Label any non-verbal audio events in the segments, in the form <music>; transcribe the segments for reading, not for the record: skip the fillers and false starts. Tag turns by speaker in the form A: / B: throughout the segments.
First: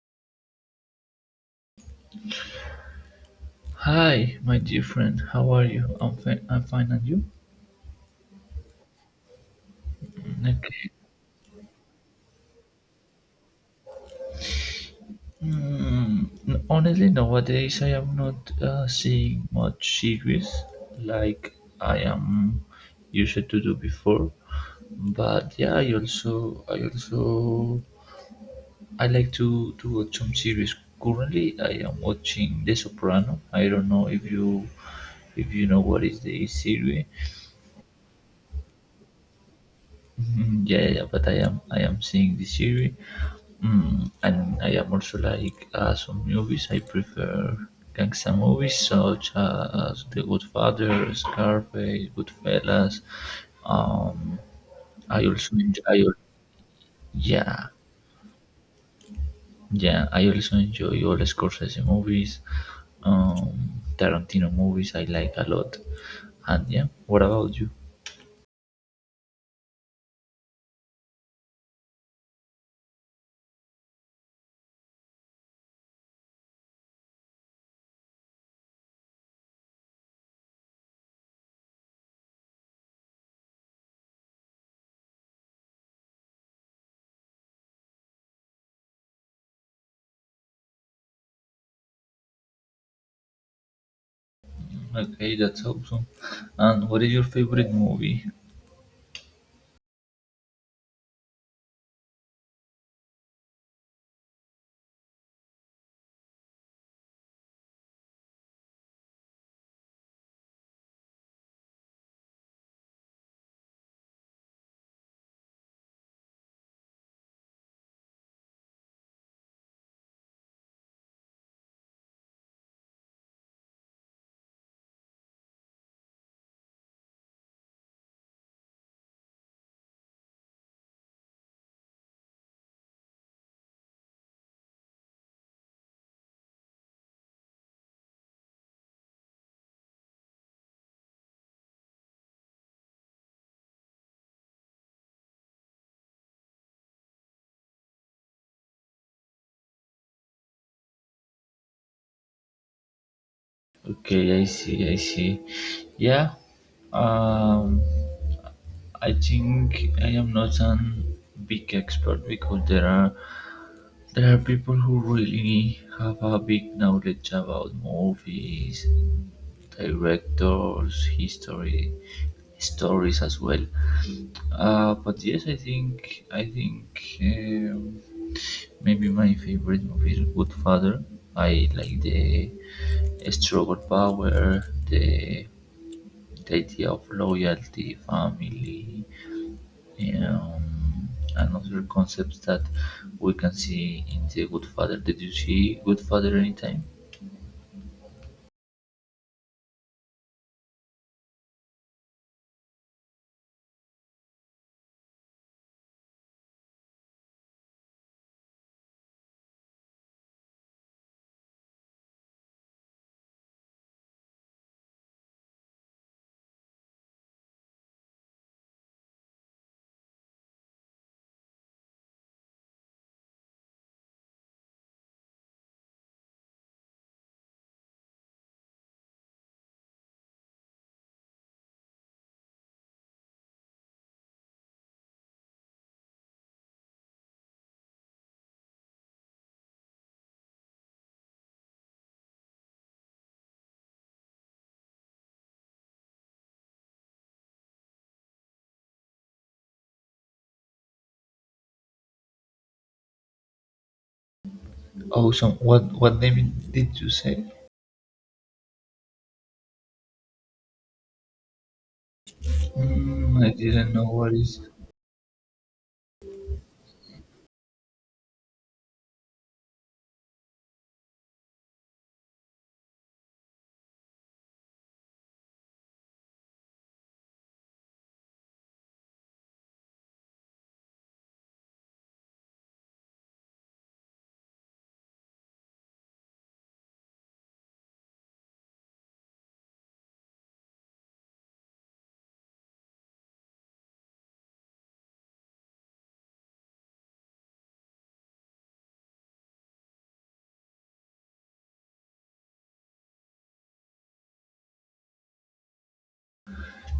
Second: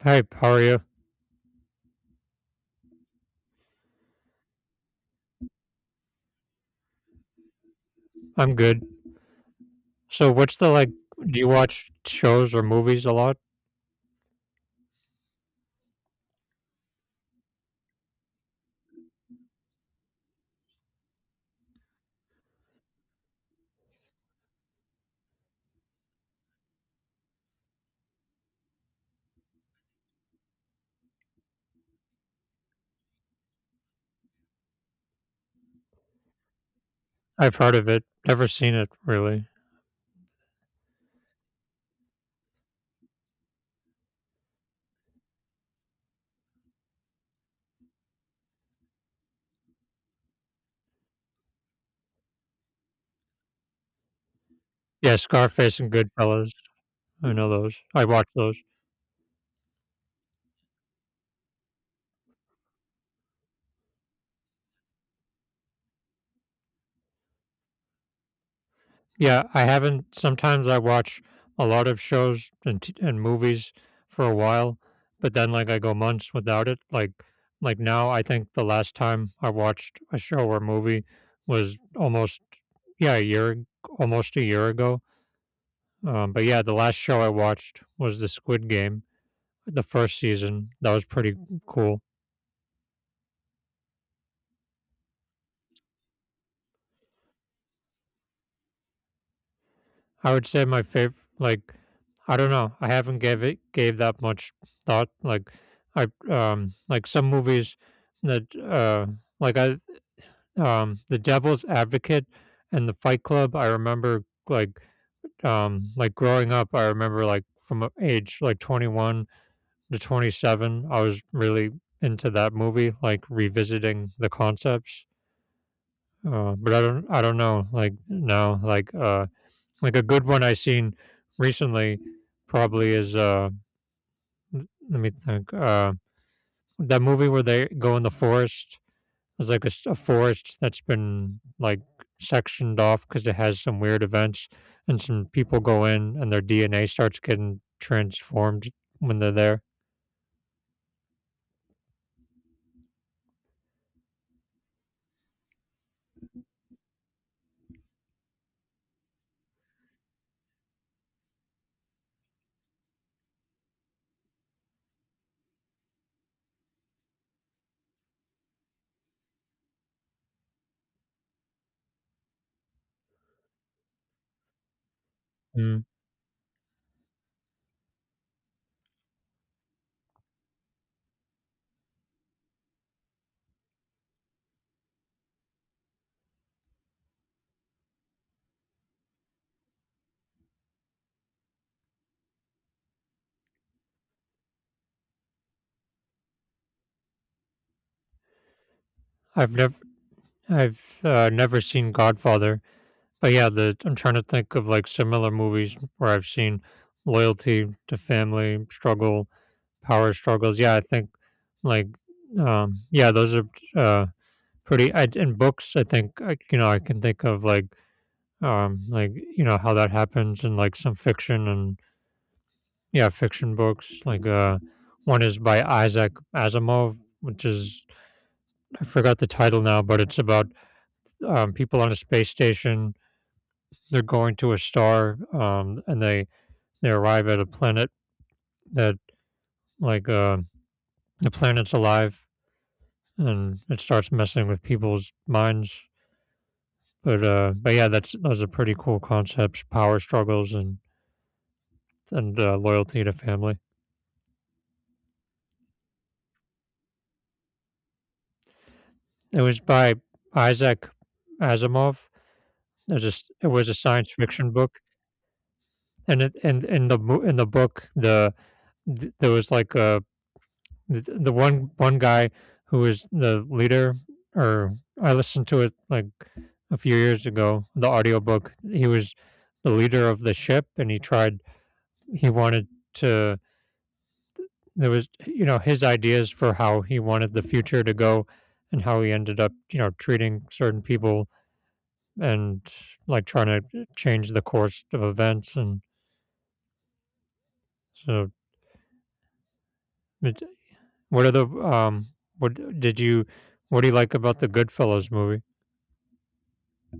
A: Hi, how are you?
B: Hi, my dear friend. How are you? I'm fine. I'm fine, and you?
A: I'm good. So, what's the
B: Okay.
A: like? Do you watch shows or movies a lot?
B: Honestly, nowadays I am not seeing much series like I am used to do before. But yeah, I also, I like to watch some series. Currently, I am watching The Soprano. I don't know if you know what is the series.
A: I've heard of it, never seen it really.
B: Mhm, yeah, but I am seeing the series. And I am also like some movies. I prefer gangster movies such as The Good Father, Scarface, Goodfellas. Um,
A: Yeah,
B: I also
A: Scarface
B: enjoy,
A: and
B: I, al-
A: Goodfellas. I know
B: yeah,
A: those. I watch those.
B: yeah. I also enjoy all Scorsese movies, um, Tarantino movies. I like a lot. And yeah, what about you?
A: Yeah, I haven't. Sometimes I watch a lot of shows and and movies for a while, but then like I go months without it. Like now, I think the last time I watched a show or movie was almost yeah a year almost a year ago. But yeah, the last show I watched was the Squid Game, the first season. That was pretty cool.
B: Okay, that's awesome. And what is your favorite movie?
A: I would say my favorite, like, I don't know. I haven't gave that much thought. Like, I like some movies that like I The Devil's Advocate and The Fight Club. I remember like growing up. I remember like from age like 21 to 27. I was really into that movie, like revisiting the concepts. But I don't know. Like now, like a good one I seen recently probably is let me think that movie where they go in the forest. It's like a forest that's been like sectioned off because it has some weird events and some people go in and their DNA starts getting transformed when they're there.
B: Okay, I see, I see. Yeah. Um, I think I am not an big expert because there are people who really have a big knowledge about movies, directors, history, stories as well. But yes,
A: Mm.
B: I think maybe my favorite movie is Godfather. I like the struggle power, the idea of loyalty, family. Um, Another concept that we can see in the Good Father. Did you see Good Father anytime?
A: I've never I've never seen Godfather, but yeah, the I'm trying to think of like similar movies where I've seen loyalty to family, struggle, power struggles. Yeah, I think like yeah, those are uh pretty in books I think you know, I can think of like you know how that happens in like some fiction and yeah, fiction books like one is by Isaac Asimov, which is I forgot the title now, but it's about people on a space station. They're going to a star and they arrive at a planet that like the planet's alive and it starts messing with people's minds. But yeah, that's those are pretty cool concepts: power struggles and and loyalty to family.
B: Awesome. What name did you say?
A: It was by Isaac Asimov. It was
B: Mm,
A: it
B: I
A: was a
B: didn't know
A: science
B: what
A: fiction
B: is.
A: book, and it and in the in the book there was like the one guy who was the leader or I listened to it like a few years ago the audiobook. He was the leader of the ship, and he tried he wanted to there was you know his ideas for how he wanted the future to go and how he ended up you know treating certain people and like trying to change the course of events and so it- what are the what did you what do you like about the Goodfellas movie?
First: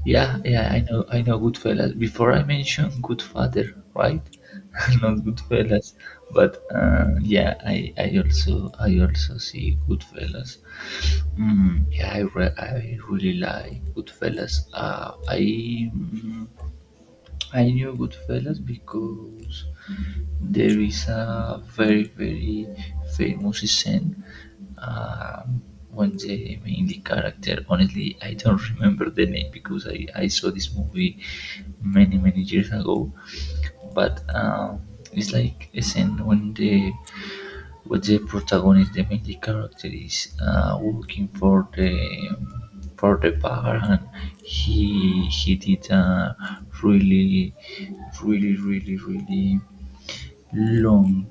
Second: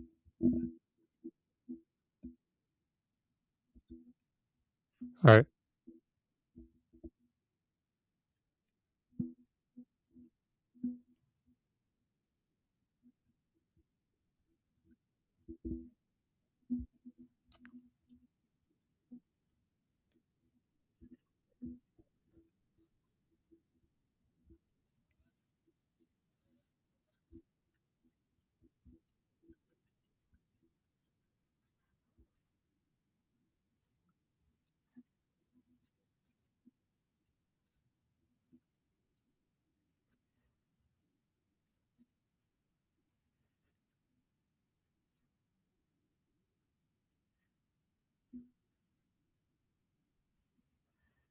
B: Yeah, yeah, I know Goodfellas. Before I mentioned Good Father, right? <laughs> Not
A: All right.
B: Goodfellas, but yeah, I also see Goodfellas. Yeah, I really like Goodfellas. Mm, I knew Goodfellas because there is a very very famous scene, um, when the main character. Honestly, I don't remember the name because I saw this movie many many years ago. But it's like a scene when the with the protagonist, the main character is working for the bar, and he did a really really long,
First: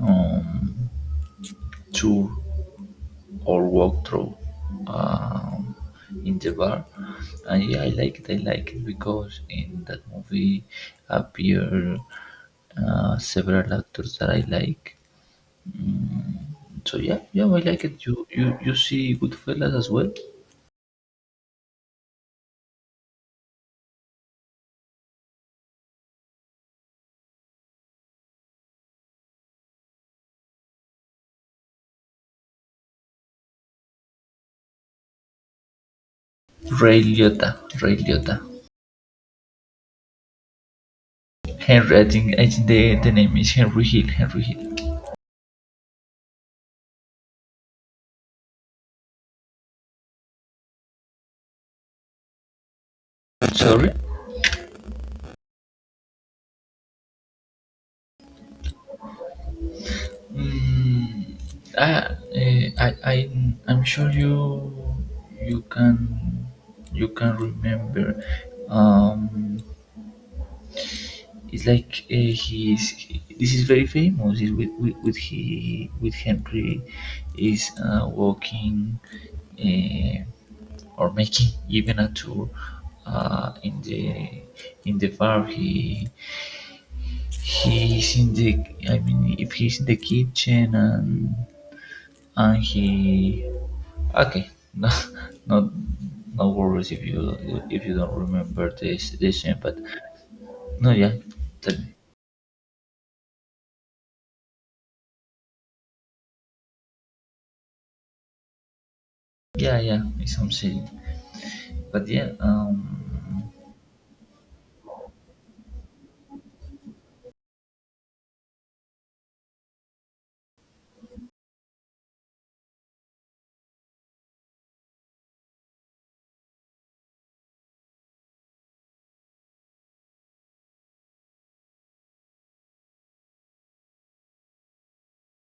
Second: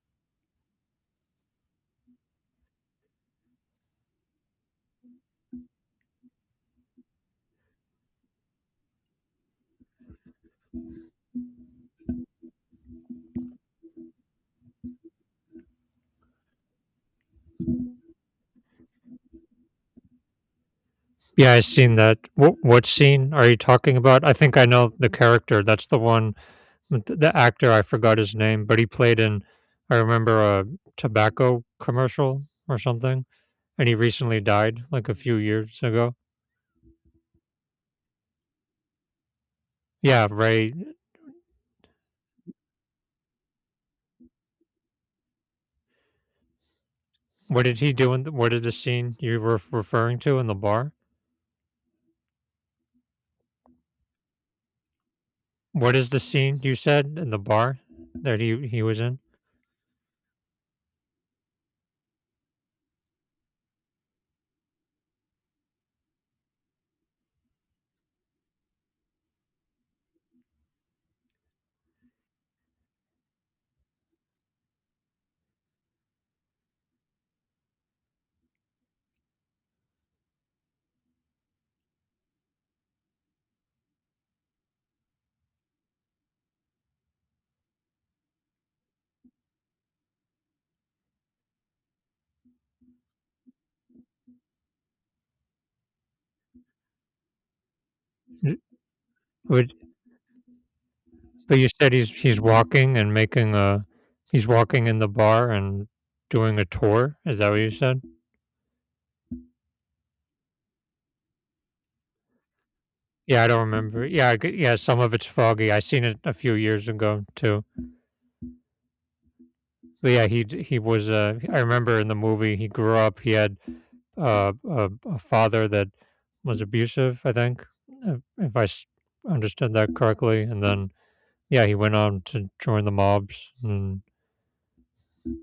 B: um, tour or walkthrough, um, in the bar, and yeah, I like it. I like it because in that movie appear several actors that I like. So yeah, yeah, I like it. You see Goodfellas as well.
A: Yeah, I seen that. What scene are you talking about? I think I know the character. That's the one, with the actor. I forgot his name, but he played in. I remember a tobacco commercial or something, and he recently died like a few years ago.
B: Ray Liotta, Ray Liotta,
A: Yeah, Ray.
B: Henry. I think the name is Henry Hill. Henry Hill.
A: What did he do in? The, what is the scene you were referring to in the bar?
B: Sorry.
A: What is the scene you said in the bar that he was in?
B: Mm, ah, eh, I I I'm sure you can you can remember. Um, it's like this is very famous. Is with he with Henry is walking. Uh, or making even a tour, uh, in the in the bar. He he's in the, I mean if he's in the kitchen and he okay <laughs> No no worries if you don't
A: N-
B: remember this scene
A: What
B: but no yeah
A: But you
B: tell
A: said
B: me.
A: he's walking and making a he's walking in the bar and doing a tour. Is that what you said?
B: Yeah yeah it's something but yeah
A: Yeah, I don't remember. Yeah, I g yeah, some of it's foggy. I seen it a few years ago too. But yeah, he was. I remember in the movie he grew up. He had a father that was abusive. I think if understood that correctly. And then yeah, he went on to join the mobs. And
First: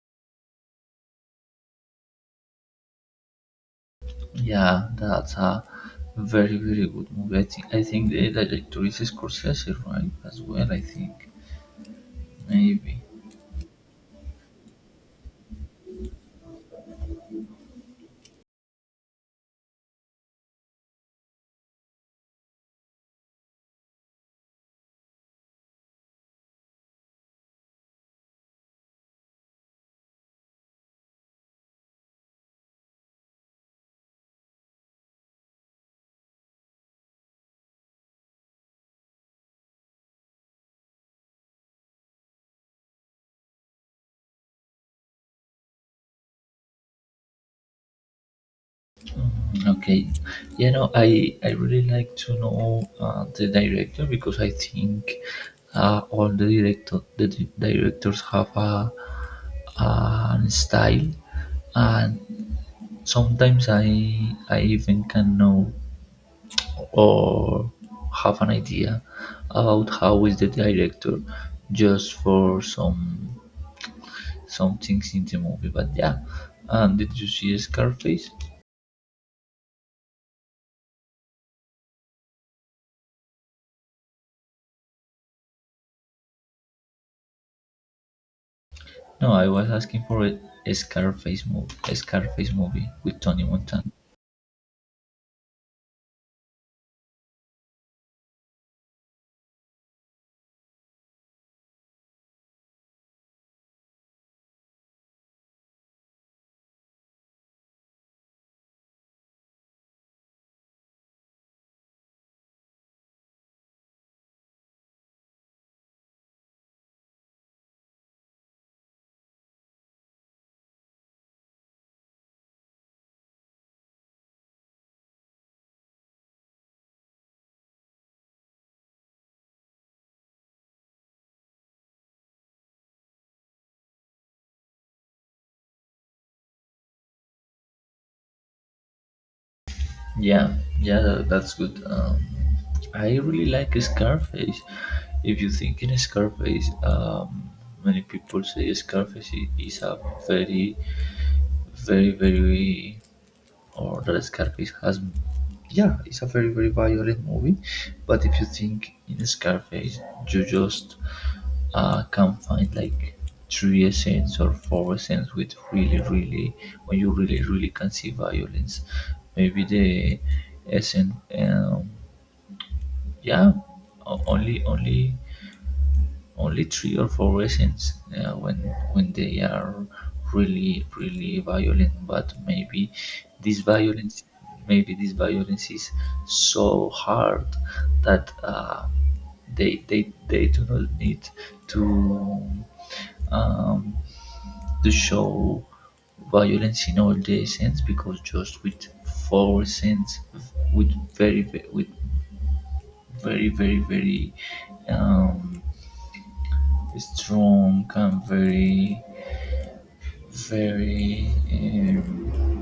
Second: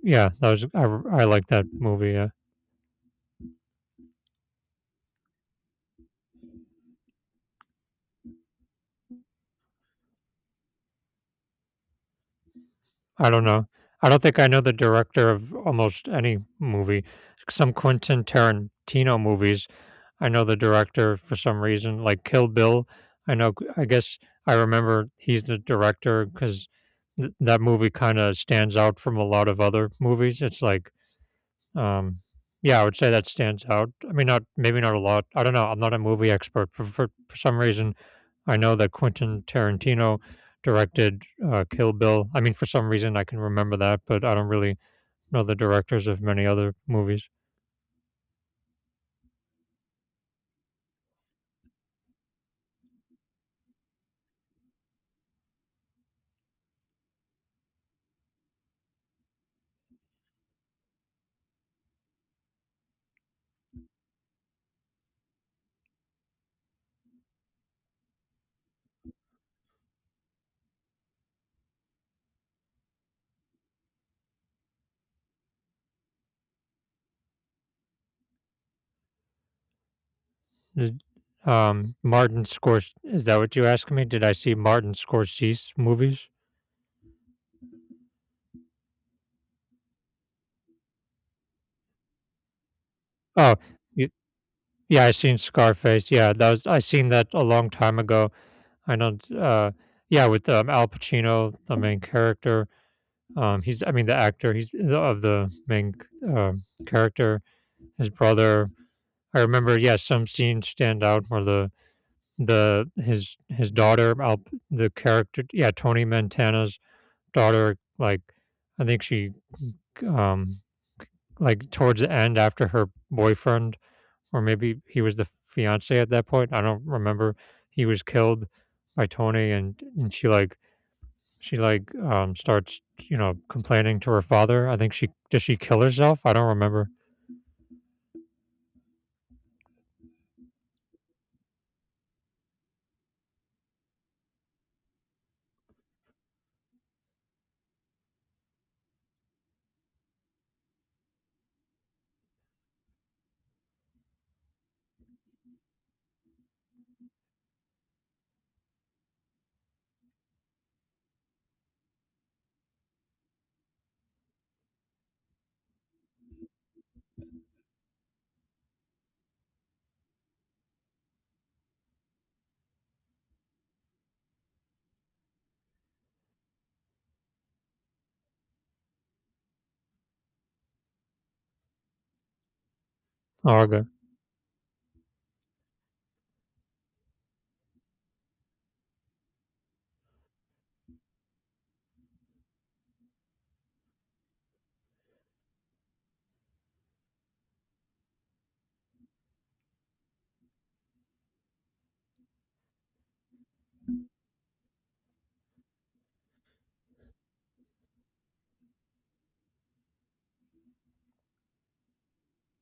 A: yeah, that was I like that movie. Yeah.
B: yeah that's a very very good movie. I think the director is Scorsese, right? As well, I think, maybe.
A: I don't know. I don't think I know the director of almost any movie. Some Quentin Tarantino movies, I know the director for some reason, like Kill Bill. I know, I guess I remember he's the director because that movie kind of stands out from a lot of other movies. It's like um, yeah, I would say that stands out. I mean, not maybe not a lot. I don't know. I'm not a movie expert. For some reason, I know that Quentin Tarantino directed Kill Bill. I mean, for some reason, I can remember that, but I don't really know the directors of many other movies.
B: Okay, you know, I really like to know the director because I think all the director directors have a an style, and sometimes I even can know or have an idea about how is the director just for some things in the movie. But yeah, did you see Scarface?
A: Did- Martin Scors. Is that what you asked me? Did I see Martin Scorsese movies?
B: No, I was asking for a Scarface movie with Tony
A: Oh,
B: Montana.
A: y- yeah, I seen Scarface. Yeah, that was I seen that a long time ago. I know. Yeah, with Al Pacino, the main character. He's, I mean, the actor, he's of the main character. His brother, I remember, yes, yeah, some scenes stand out where the his daughter, Al, the character, yeah, Tony Montana's daughter, like I think she, um, like towards the end after her boyfriend, or maybe he was the fiance at that point. I don't remember. He was killed by Tony, and she like she, like, starts, you know, complaining to her father. I think she does. She kill herself? I don't remember.
B: Yeah, yeah, that, that's good. I really like Scarface. If you think in Scarface, many people say Scarface is a very, very or the Scarface has yeah, it's a very very violent movie, but if you think in Scarface, you just can find like three scenes or four scenes with really really, when you really really can see violence. Maybe the essence, yeah, o- only only only three or four reasons when they are really really violent, but this
A: Oh, okay.
B: violence maybe this violence is so hard that they do not need to, um, to show violence in all the sense because just with 4 cents with with very, um, strong and very, very,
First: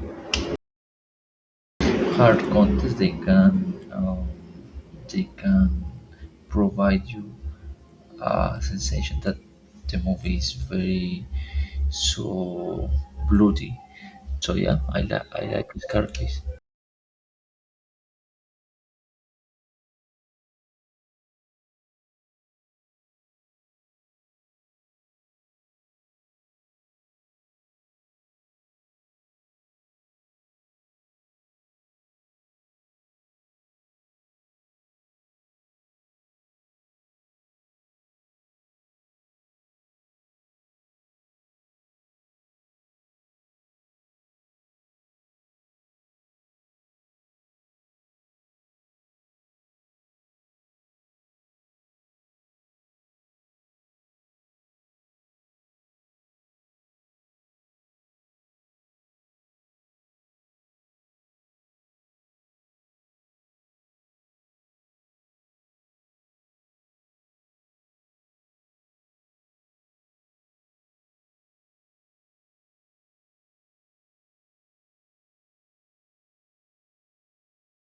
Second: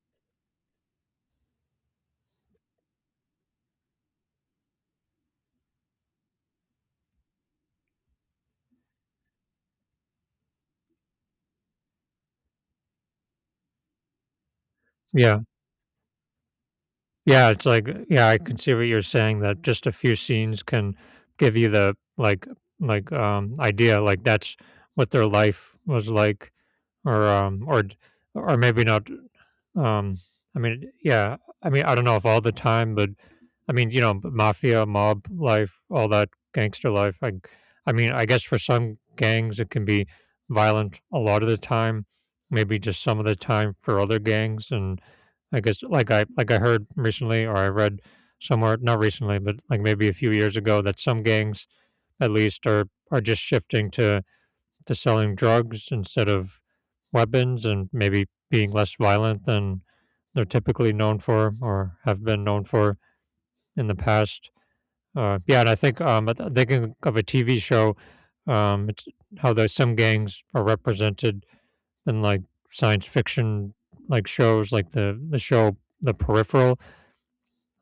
B: hard contest. They can provide you a sensation that the movie is very so bloody. So yeah,
A: Yeah. Yeah,
B: I like this characters.
A: yeah, it's like yeah, I can see what you're saying that just a few scenes can give you the like idea like that's what their life was like or d or maybe not, um, I mean, yeah, I mean, I don't know if all the time, but I mean, you know, mafia, mob life, all that gangster life, I mean, I guess for some gangs, it can be violent a lot of the time, maybe just some of the time for other gangs, and I guess, like I heard recently or I read somewhere, not recently, but, like, maybe a few years ago that some gangs, at least, are just shifting to selling drugs instead of weapons and maybe being less violent than they're typically known for or have been known for in the past. Yeah, and I think thinking of a TV show, it's how there's some gangs are represented in like science fiction like shows, like the show The Peripheral.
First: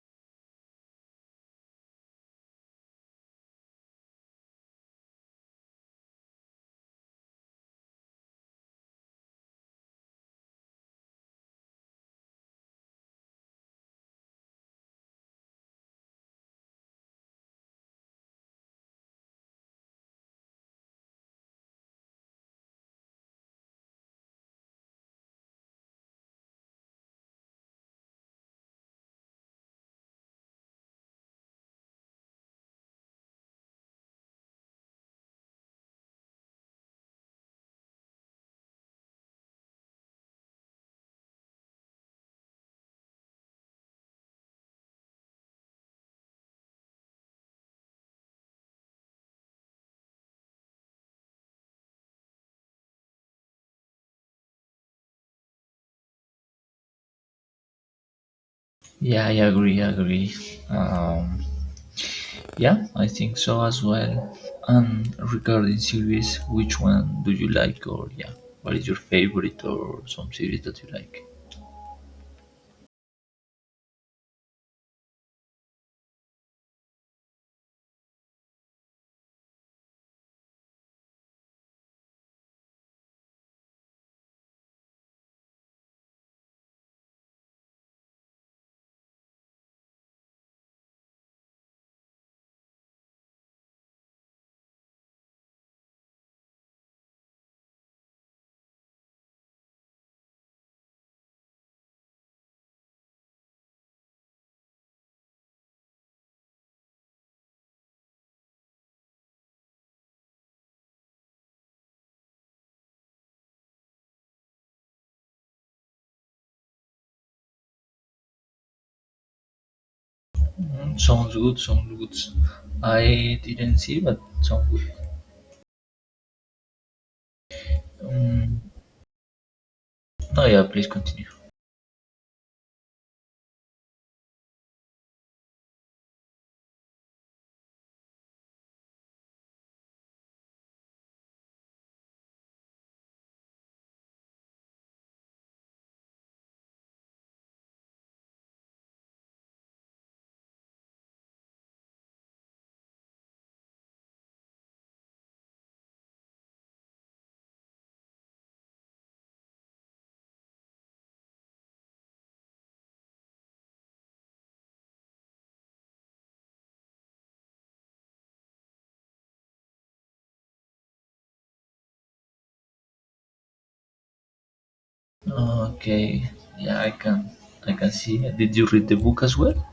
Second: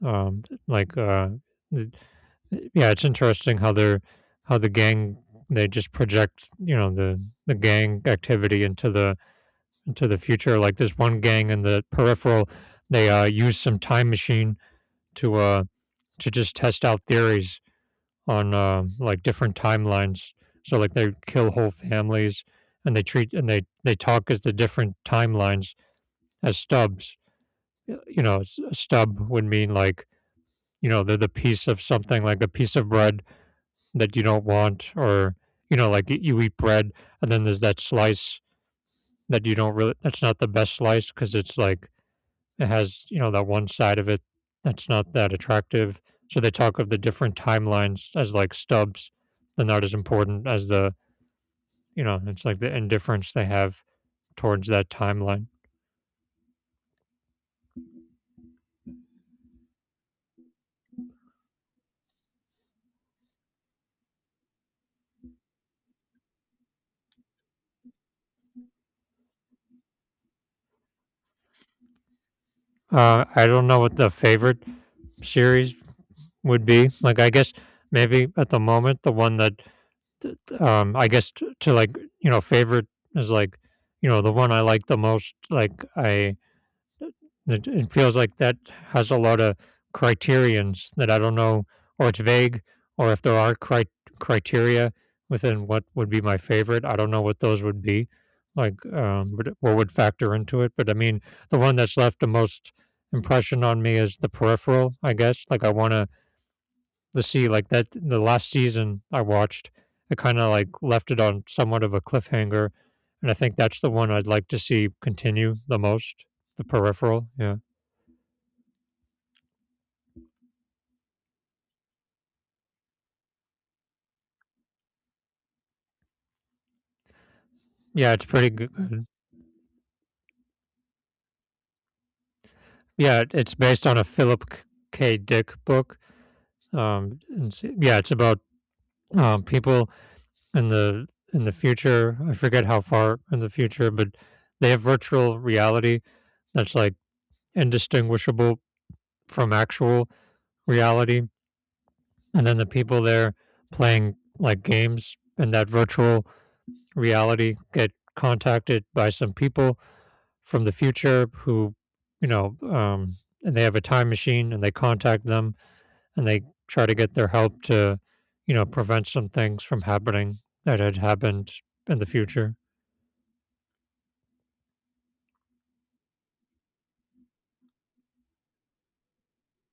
A: Like, th- yeah, it's interesting how they're how the gang they just project you know the gang activity into the future. Like this one gang in the peripheral, they used some time machine to uh, to just test out theories on like different timelines. So like they kill whole families and they treat and they talk as the different timelines as stubs. You know, a stub would mean like you know they're the piece of something like a piece of bread that you don't want or you know like you eat bread and then there's that slice that you don't really that's not the best slice because it's like it has, you know, that one side of it that's not that attractive. So they talk of the different timelines as like stubs. They're not as important as the, you know, it's like the indifference they have towards that timeline.
B: Yeah, I agree, I agree. Um, Yeah, I think so as well. And regarding series, which one do you like, or yeah, what is your favorite, or some series that you like?
A: I don't know what the favorite series would be. Like, I guess maybe at the moment, the one that, I guess to like, you know, favorite is like, you know, the one I like the most. Like, it, it feels like that has a lot of criterions that I don't know, or it's vague, or if there are criteria within what would be my favorite. I don't know what those would be, like, but what would factor into it. But I mean, the one that's left the most impression on me is the peripheral, I guess. Like, I want to the sea like that the last season I watched, I kinda, like, left it on somewhat of a cliffhanger, and I think that's the one I'd like to see continue the most, The Peripheral, yeah.
B: Mm, sounds good, sounds good. I didn't see, but sounds good.
A: Yeah, it's pretty
B: Um,
A: good.
B: no, yeah, please continue.
A: Yeah, it's based on a Philip K K. Dick book, and s yeah, it's about, people in the in the future. I forget how far in the future, but they have virtual reality that's like indistinguishable from actual reality. And then the people there playing like games in that virtual reality get contacted by some people from the future who, you know, and they have a time machine and they contact them and they try to get their help to, you know, prevent some things from happening that had happened in the future.
B: Okay, yeah, I can see. Did you read the book as well?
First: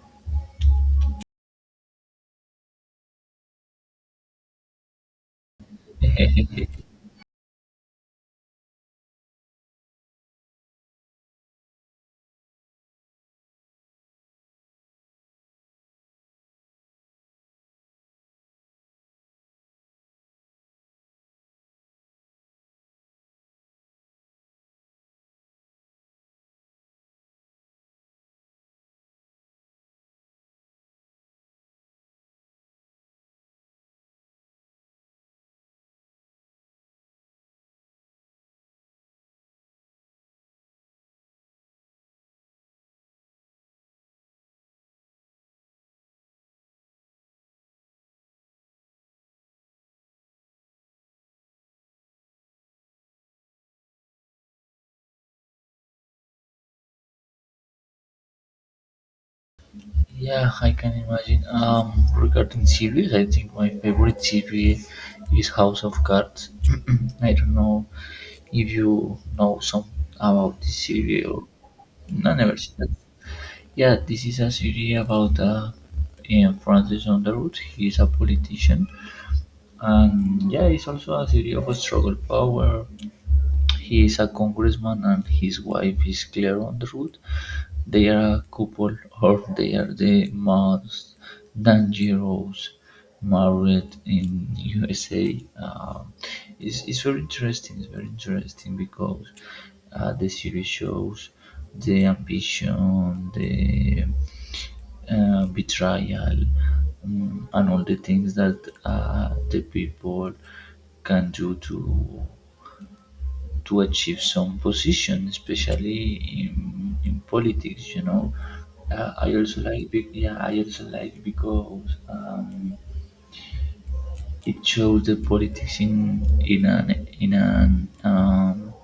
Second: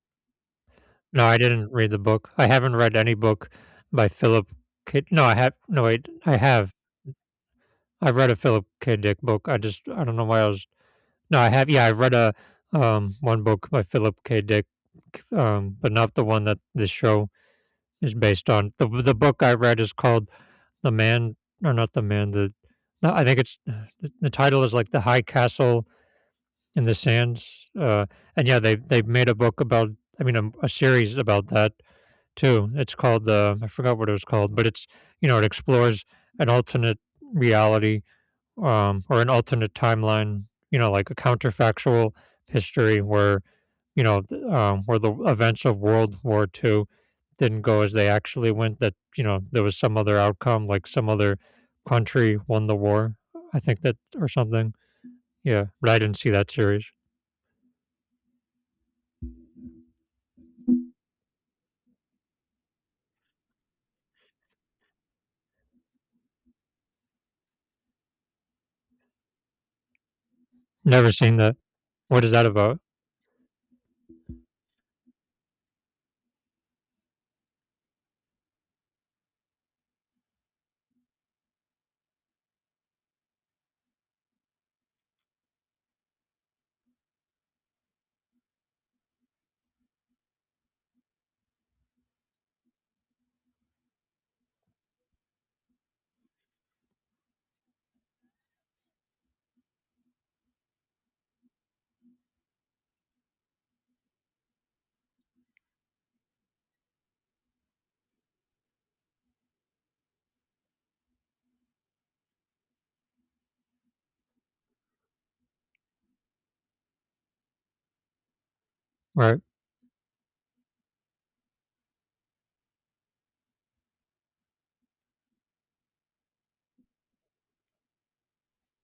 A: No, I didn't read the book. I haven't read any book by Philip K. No, I have. No, wait, I have.
B: <laughs>
A: I've read a Philip K. Dick book. I don't know why I was. No, I have. Yeah, I have read a one book by Philip K. Dick, but not the one that this show is based on. The book I read is called The Man, or not The Man. The no, I think it's the title is like The High Castle in the Sands. And yeah, they made a book about. I mean, a series about that too. It's called the I forgot what it was called, but it's you know it explores an alternate reality, or an alternate timeline. You know, like a counterfactual history where where the events of World War 2 didn't go as they actually went. That you know there was some other outcome, like some other country won the war. I think that or something. Yeah, but I didn't see that series.
B: Yeah, I can imagine. Regarding series, I think my favorite series is House of Cards. <clears throat> I don't know if you know some about this
A: Never seen
B: serial.
A: that. What is
B: No,
A: that
B: never seen
A: about?
B: that. Yeah, this is a series about Francis Underwood. He is a politician, and yeah, it's also a series of struggle power. He is a congressman, and his wife is Claire Underwood. There are couple out there, the most Dangerous married in USA. It's very interesting. It's very interesting because the series shows the ambition, the betrayal, and all the things that the people can do to achieve some position, especially in politics. You know, I
A: Right.
B: also like yeah, I also like because it shows the politics in an in an,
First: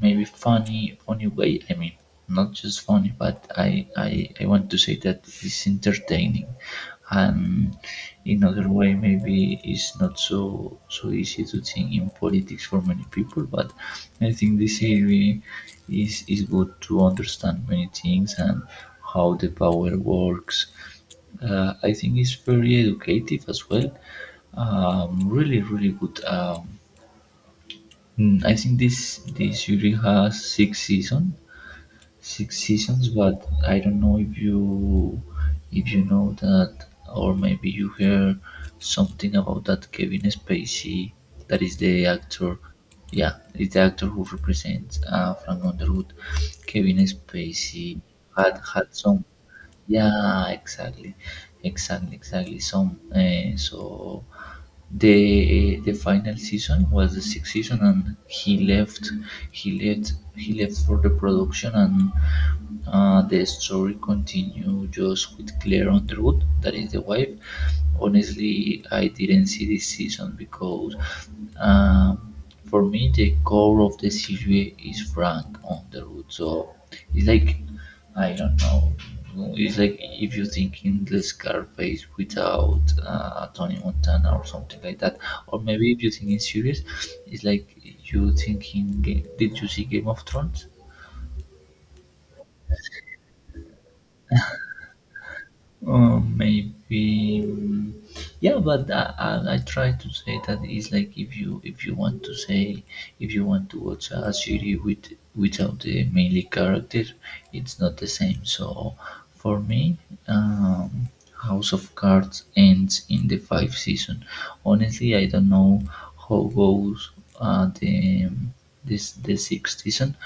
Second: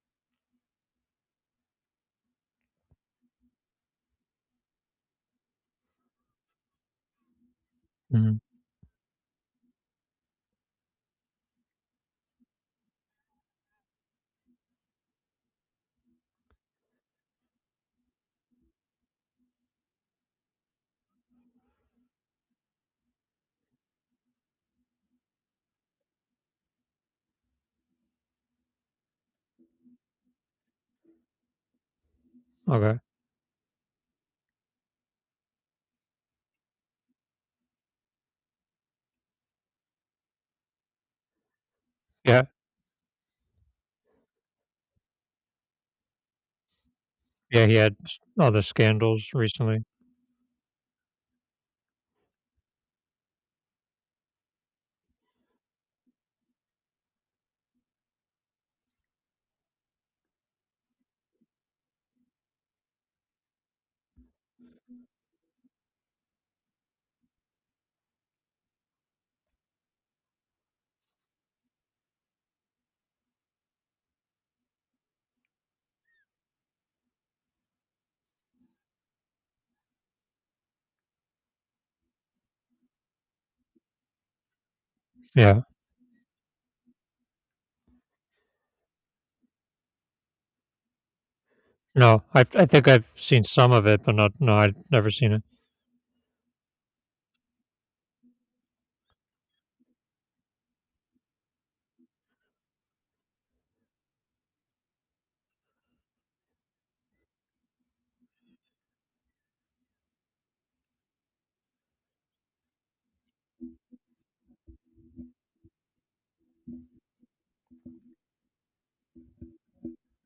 B: maybe funny funny way. I mean not just funny, but I want to say that it's entertaining, and
A: Mhm.
B: in other way maybe it's not so so easy to think in politics for many people, but I think this area is good to understand many things and how the power works. I think it's very educative as well, really really good. Mm, I think this series has six season, six
A: Okay.
B: seasons. But I don't know if you know that, or maybe you heard something about that Kevin Spacey, that is the
A: Yeah.
B: actor. Yeah, is the actor who represents Frank Underwood. Kevin
A: Yeah, he had
B: Spacey
A: s
B: had
A: other
B: had some,
A: scandals recently.
B: yeah, exactly, exactly, exactly. So, so the final season was the sixth season, and he left. He left for the production, and the story continued just with Claire Underwood, that is the wife. Honestly, I didn't see this season because um, for me the core of the series is Frank Underwood. So it's like I don't know. It's like if you think in the Scarface without Tony Montana or something like that, or
A: Yeah.
B: maybe if you think in series, it's like you thinking. Did you see Game of Thrones?
A: No, I think I've seen some of it, but not no, I've never seen it.
B: Maybe yeah, but I try to say that is like if you want to say if you want to watch a series with without the mainly character, it's not the same. So for me, um, House of Cards ends in the five season. Honestly I don't know how goes the this the sixth season,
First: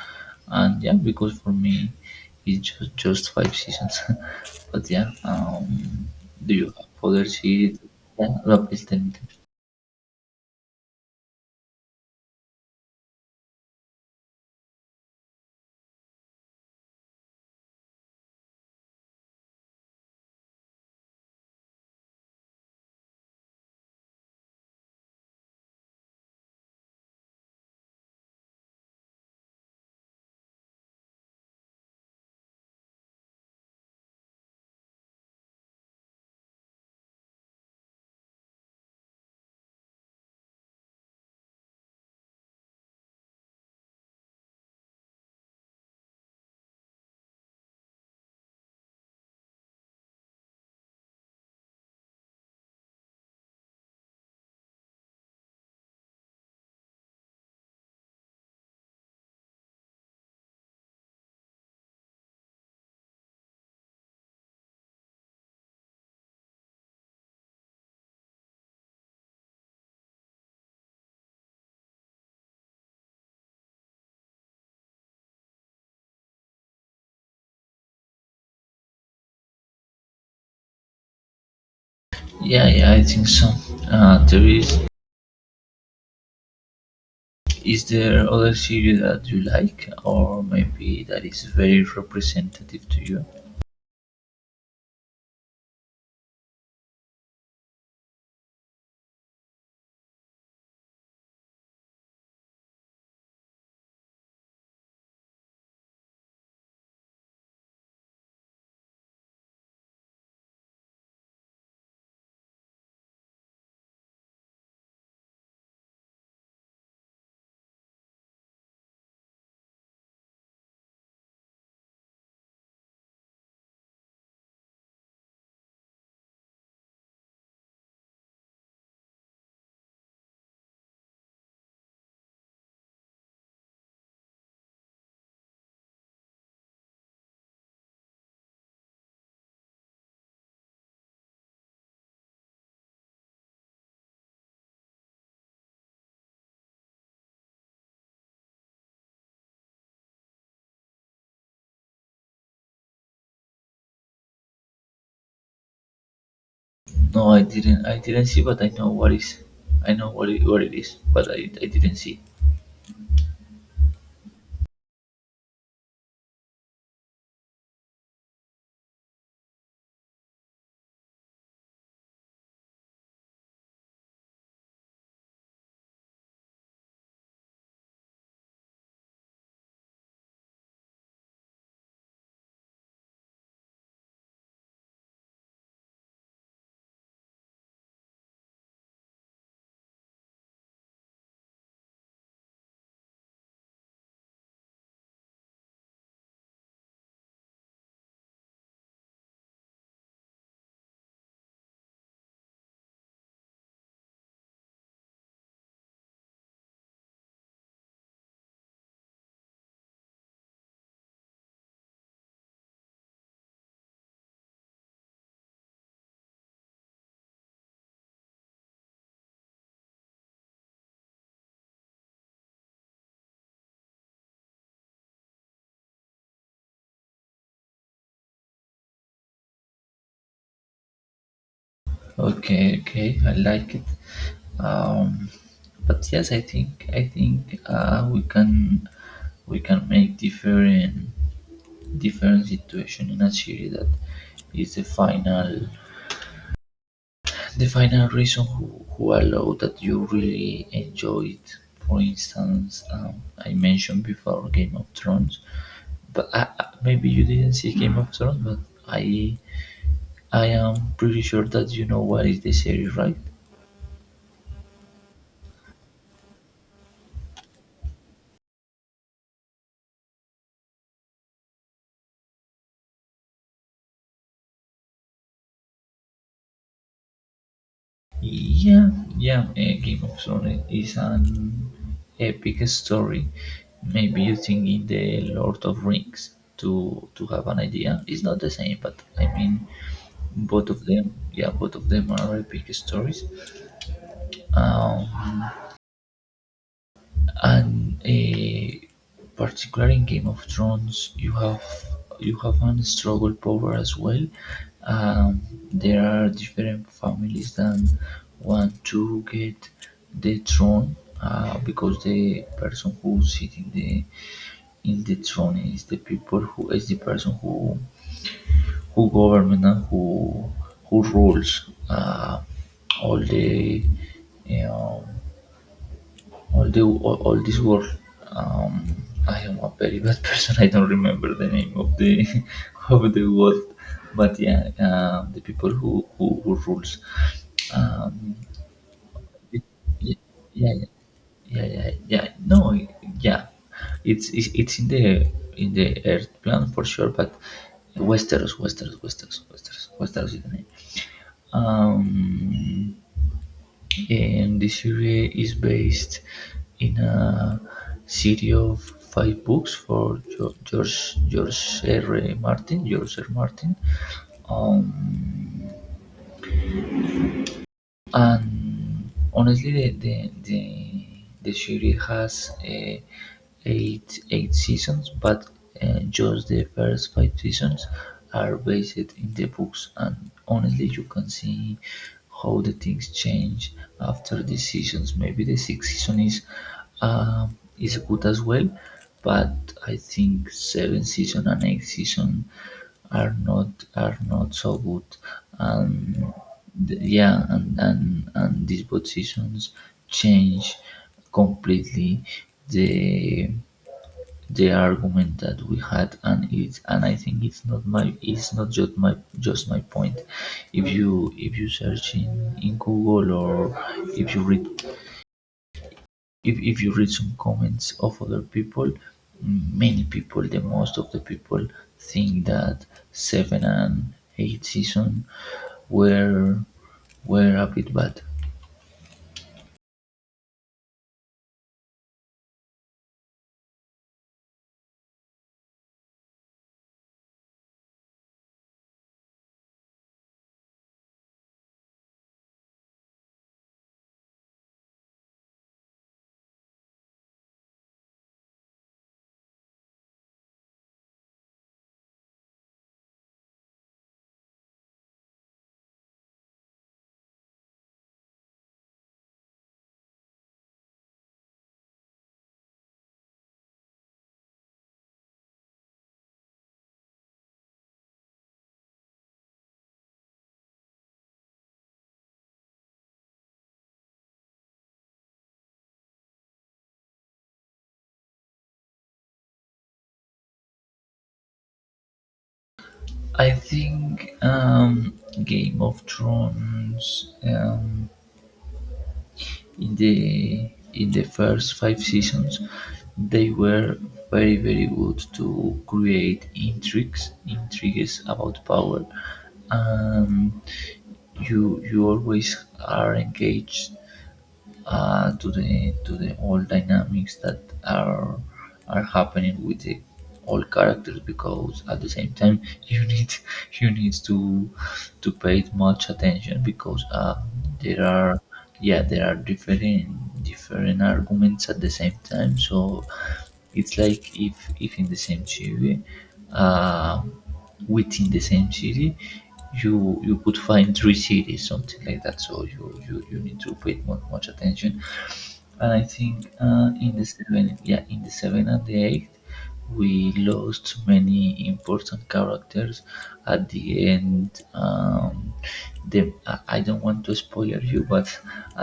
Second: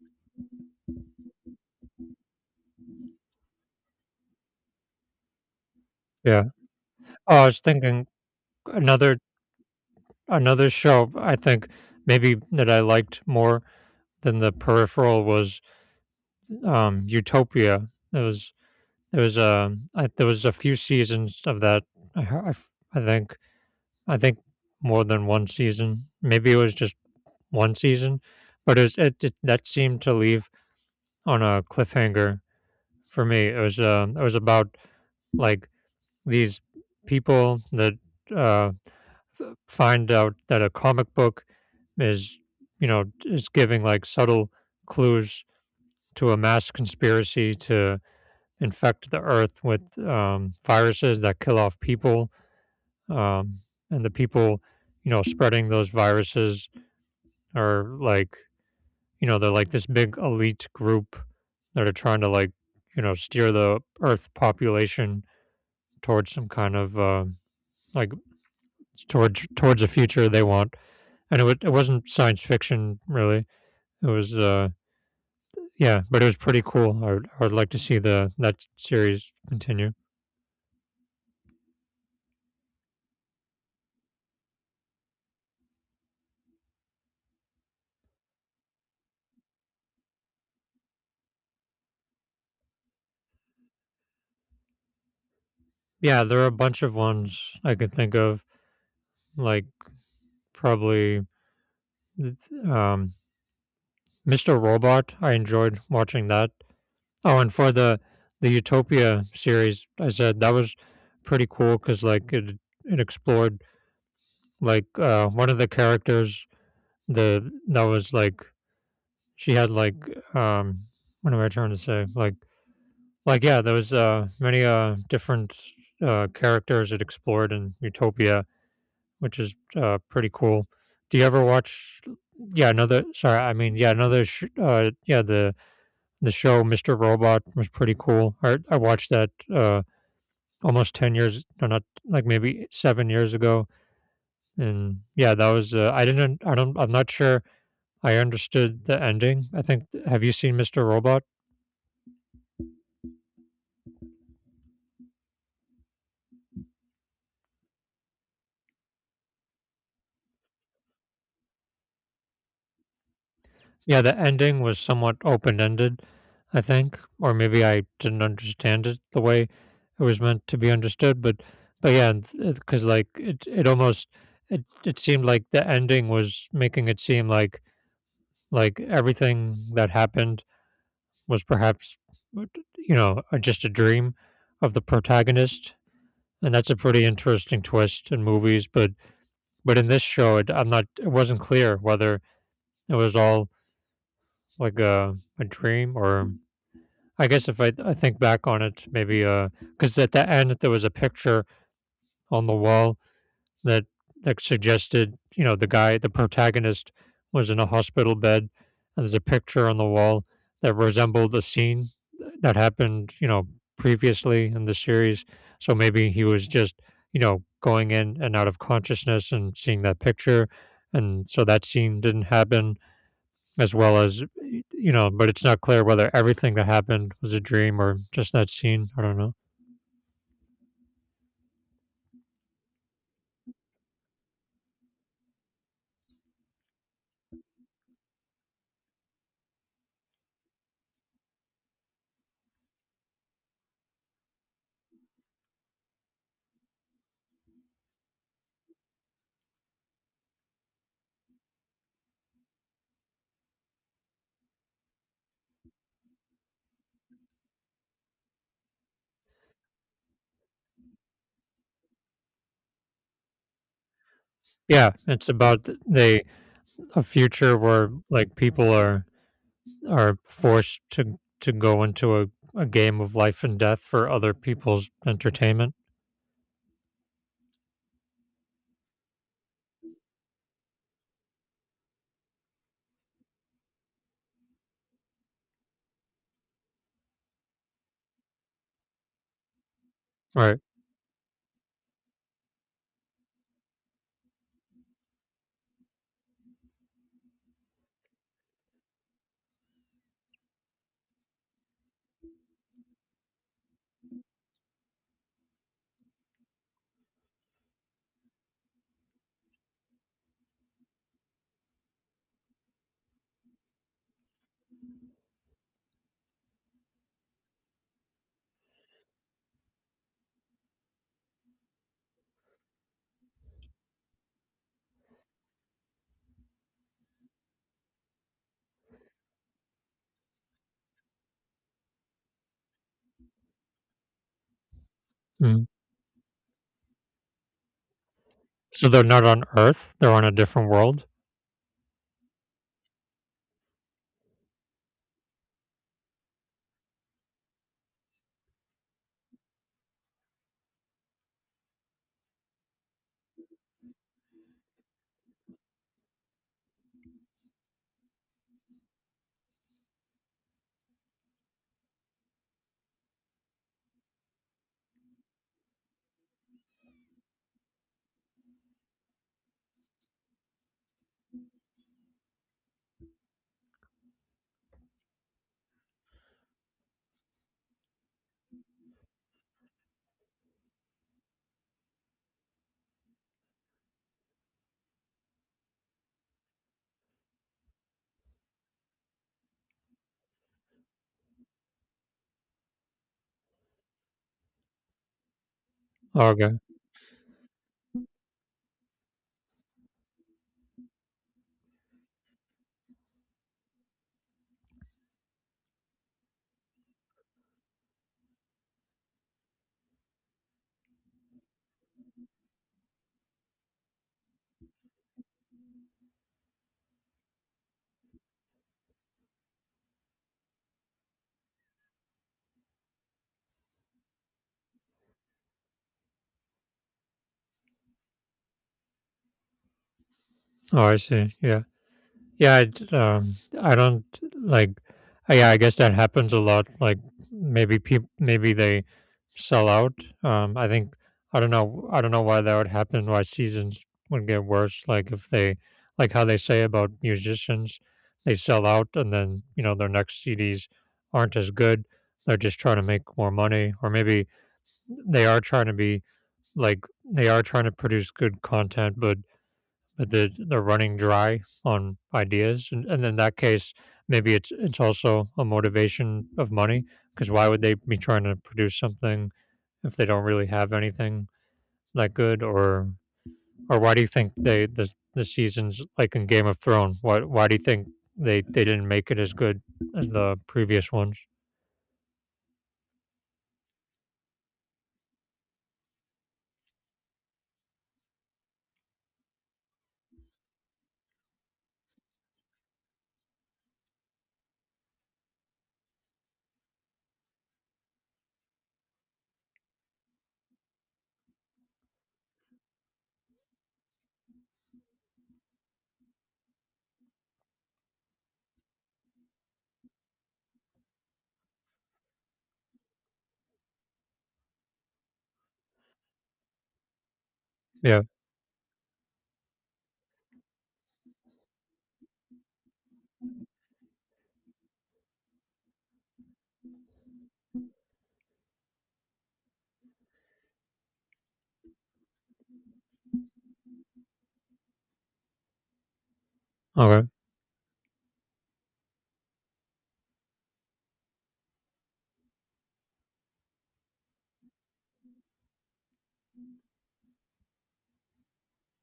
B: and yeah because for me it's just five seasons. <laughs> But yeah.
A: Yeah.
B: Do you have other
A: Oh, I was
B: series?
A: thinking
B: Yeah, appeal
A: another
B: to-
A: another show I think maybe that I liked more than The Peripheral was, Utopia. It was it was. There was a few seasons of that. I hea I f I think I think more than 1 season. Maybe it was just 1 season, but it was it that seemed to leave on a cliffhanger for me. It was about, like, these people that, uh f- find out that a comic book is, you know, is giving like subtle clues to a mass conspiracy to infect the earth with viruses that kill off people. Um, and the people, you know, spreading those viruses are like, you know, they're like this big elite group that are trying to like, you know, steer the earth population towards some kind of like towards a future they want. It wasn't science fiction really. It was yeah, but it was pretty cool. I would like to see the that series continue.
B: yeah, yeah, I think so. There is there other series that you like, or maybe that is very representative to you?
A: Yeah, there are a bunch of ones I could think of, like probably, um, Mr. Robot. I enjoyed watching that. Oh, and for the Utopia series, I said that was pretty cool because like it explored like, one of the characters the that was like she had like um what am I trying to say like, yeah, there was, many, different, characters it explored in Utopia, which is, pretty cool. Do you ever watch yeah, another sorry, I mean, yeah, another sh yeah, the show Mr. Robot was pretty cool. I watched that, almost 10 years no, not like, maybe 7 years ago, and yeah, that was, I didn't I'm not sure I understood the ending. I think have you seen Mr. Robot?
B: No, I didn't. I didn't see, but I know what is. I know what it is, but I didn't see.
A: Yeah, the ending was somewhat open-ended, I think, or maybe I didn't understand it the way it was meant to be understood, but yeah, 'cause like it almost it seemed like the ending was making it seem like everything that happened was perhaps what- you know, just a dream of the protagonist, and that's a pretty interesting twist in movies, but in this show, it, I'm not it wasn't clear whether it was all like a dream or I guess if I think back on it, maybe because at the end there was a picture on the wall that that suggested, you know, the guy, the protagonist, was in a hospital bed, and there's a picture on the wall that resembled a scene that happened, you know, previously in the series. So maybe he was just, you know, going in and out of consciousness and seeing that picture, and so that scene didn't happen as well as you know, but it's not clear whether everything that happened was a dream or just that scene. I don't know.
B: Okay, okay, I like it. Um, but yes, I think we can make different different situation in a series that is the final reason who allow that you really enjoy it. For instance, I mentioned before Game of Thrones, but maybe you didn't see Game of Thrones, but I I am pretty sure that you know what is the series, right?
A: Yeah, it's about they a future where like people are forced to go into a game of life and death for other people's entertainment.
B: Yeah, yeah, a Game of Thrones is an epic story. Maybe you think in the Lord of Rings to have an idea. It's not the same, but I mean,
A: Right.
B: both of them, yeah, both of them are epic stories. Um, and particularly in Game of Thrones, you have an struggle power as well. Um, there are different families that want to get the throne, because the person who sits in the throne is the people who is the person who government and who rules all the, um, although all this work, um, I am a very bad person. <laughs> I don't remember the name of the <laughs> of the world, but yeah, the
A: Hmm.
B: people who rules. Um,
A: So they're not on
B: it-
A: Earth; they're
B: yeah,
A: on a different
B: yeah,
A: world.
B: yeah. No, yeah, it's in the Earth plan for sure, but Westeros is the name. Um, and this series is based in a series of five books for George R. R. Martin. George R. Martin. Um, and honestly, the series has eight seasons, but just the first five seasons are based in the books. And honestly, you can see how the things change after the seasons. Maybe the sixth season is good as well, but I think seventh season and eighth season are not so good,
A: Oh,
B: and
A: okay.
B: yeah, and these positions change completely the the argument that we had, and I think it's not my it's not just my just my point. If you search in Google, or if you read if you read some comments of other people. Many people, the most of the people think that seven and eight season were were a bit bad.
A: Oh, I see. Yeah, yeah. I don't like. Yeah, I guess that happens a lot. Like maybe people, maybe they sell out. I think I don't know. I don't know why that would happen. Why seasons would get worse? Like if they, like how they say about musicians, they sell out, and then you know their next CDs aren't as good. They're just trying to make more money, or maybe they are trying to be like they are trying to produce good content, but they're running dry on ideas, and in that case, maybe it's also a motivation of money because why would they be trying to produce something if they don't really have anything that good, or why do you think they the seasons like in Game of Thrones? Why do you think they didn't make it as good as the previous ones?
B: I think Game of Thrones, in the first five seasons, they were very very good to create intrigues about power, and you always are engaged to the all dynamics that are happening with the all characters, because at the same time you need <laughs> you need to pay much attention, because
A: Yeah.
B: there are yeah, there are different arguments at the same time. So it's like, if in the same TV, um within the same city, you could find three cities, something like that. So you need to pay much attention. And I think,
A: Okay.
B: in the seven yeah, in the seven and the eight, we lost many important characters at the end. The I don't want to spoil you, but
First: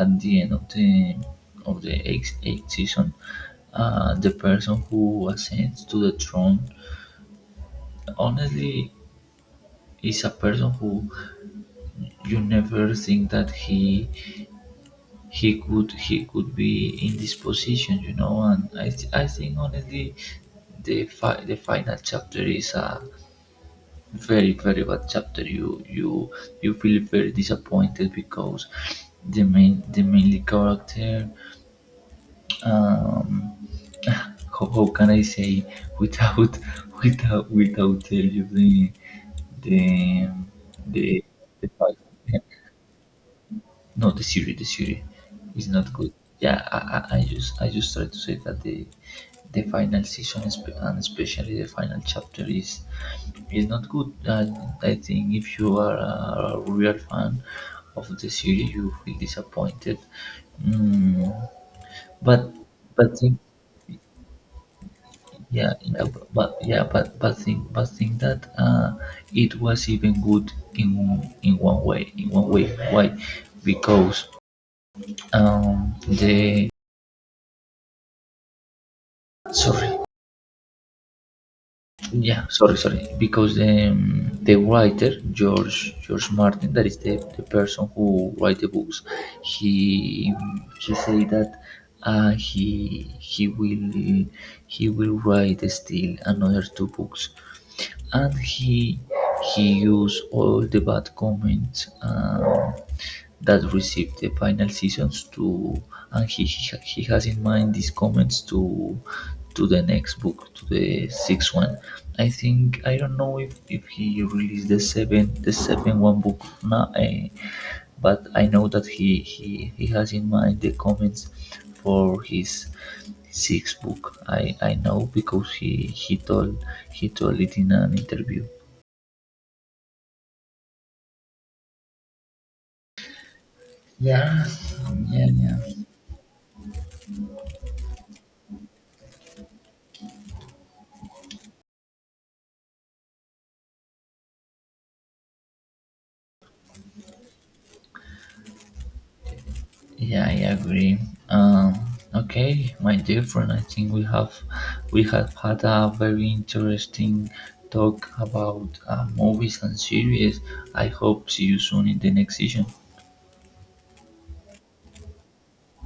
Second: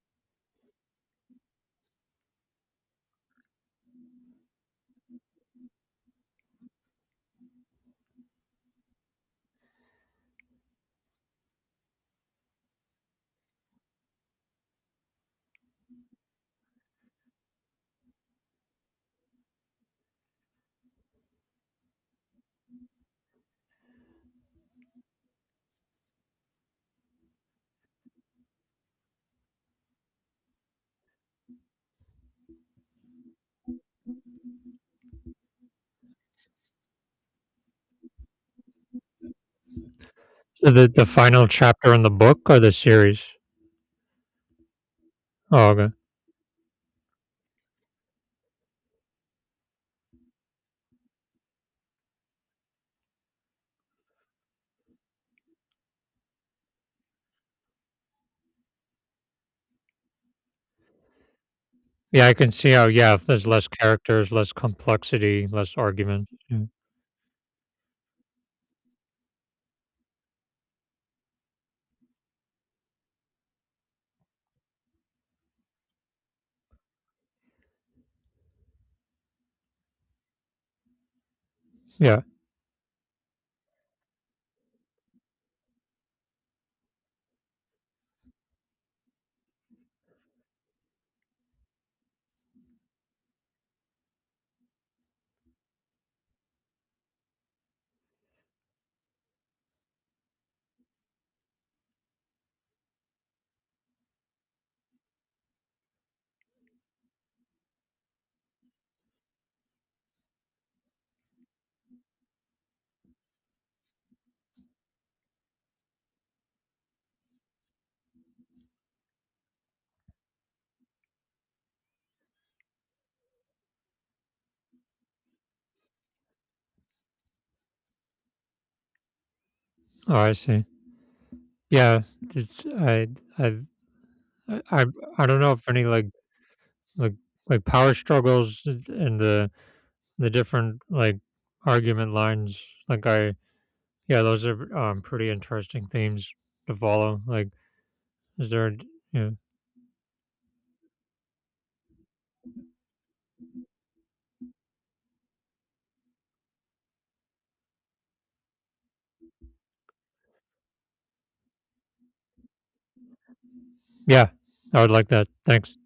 B: at the end of the eighth season, the person who ascends to the throne, honestly, is a person who you never think that he could be in this position. And I think honestly, the final chapter is a very very bad chapter. You feel very disappointed, because the mainly character. um <laughs> how can I say, without <laughs> without tell you the
A: So the
B: the,
A: final
B: the
A: chapter in the
B: fact.
A: book or the series?
B: No, the series is
A: Oh, okay.
B: not good. Yeah, I just try to say that the final season, and especially the final chapter is not good. I think if you are a real fan of the series, you feel disappointed. Mm,
A: Yeah, I can
B: but
A: see how, yeah,
B: but
A: if
B: think,
A: there's less characters, less complexity,
B: yeah
A: less
B: yeah but
A: arguments.
B: but-
A: Yeah.
B: yeah but but think but think that it was even good in one way. Why? Because the sorry,
A: Yeah.
B: yeah, sorry, sorry, because the writer, George Martin, that is the person who write the books. He he say that uh, he he will he will write still another two books, and he used all the bad comments that received the final seasons, to. And he has in mind these comments to the next book, to the sixth one. I think I don't know if he released the seven one book now, eh, but I know that he has in mind the comments for his sixth book. I know, because he told it in an interview.
A: Oh, I see. Yeah, it's I
B: Yeah.
A: I I I
B: Yeah,
A: don't know
B: yeah,
A: if any like like like power struggles and the the different like argument lines like I yeah, those are pretty interesting themes to follow. Like is there a d- yeah.
B: yeah, I agree. Um, okay, my dear friend. I think we have had a very interesting talk about movies and series. I hope see you soon in the next session.
A: Yeah. I would like that. Thanks.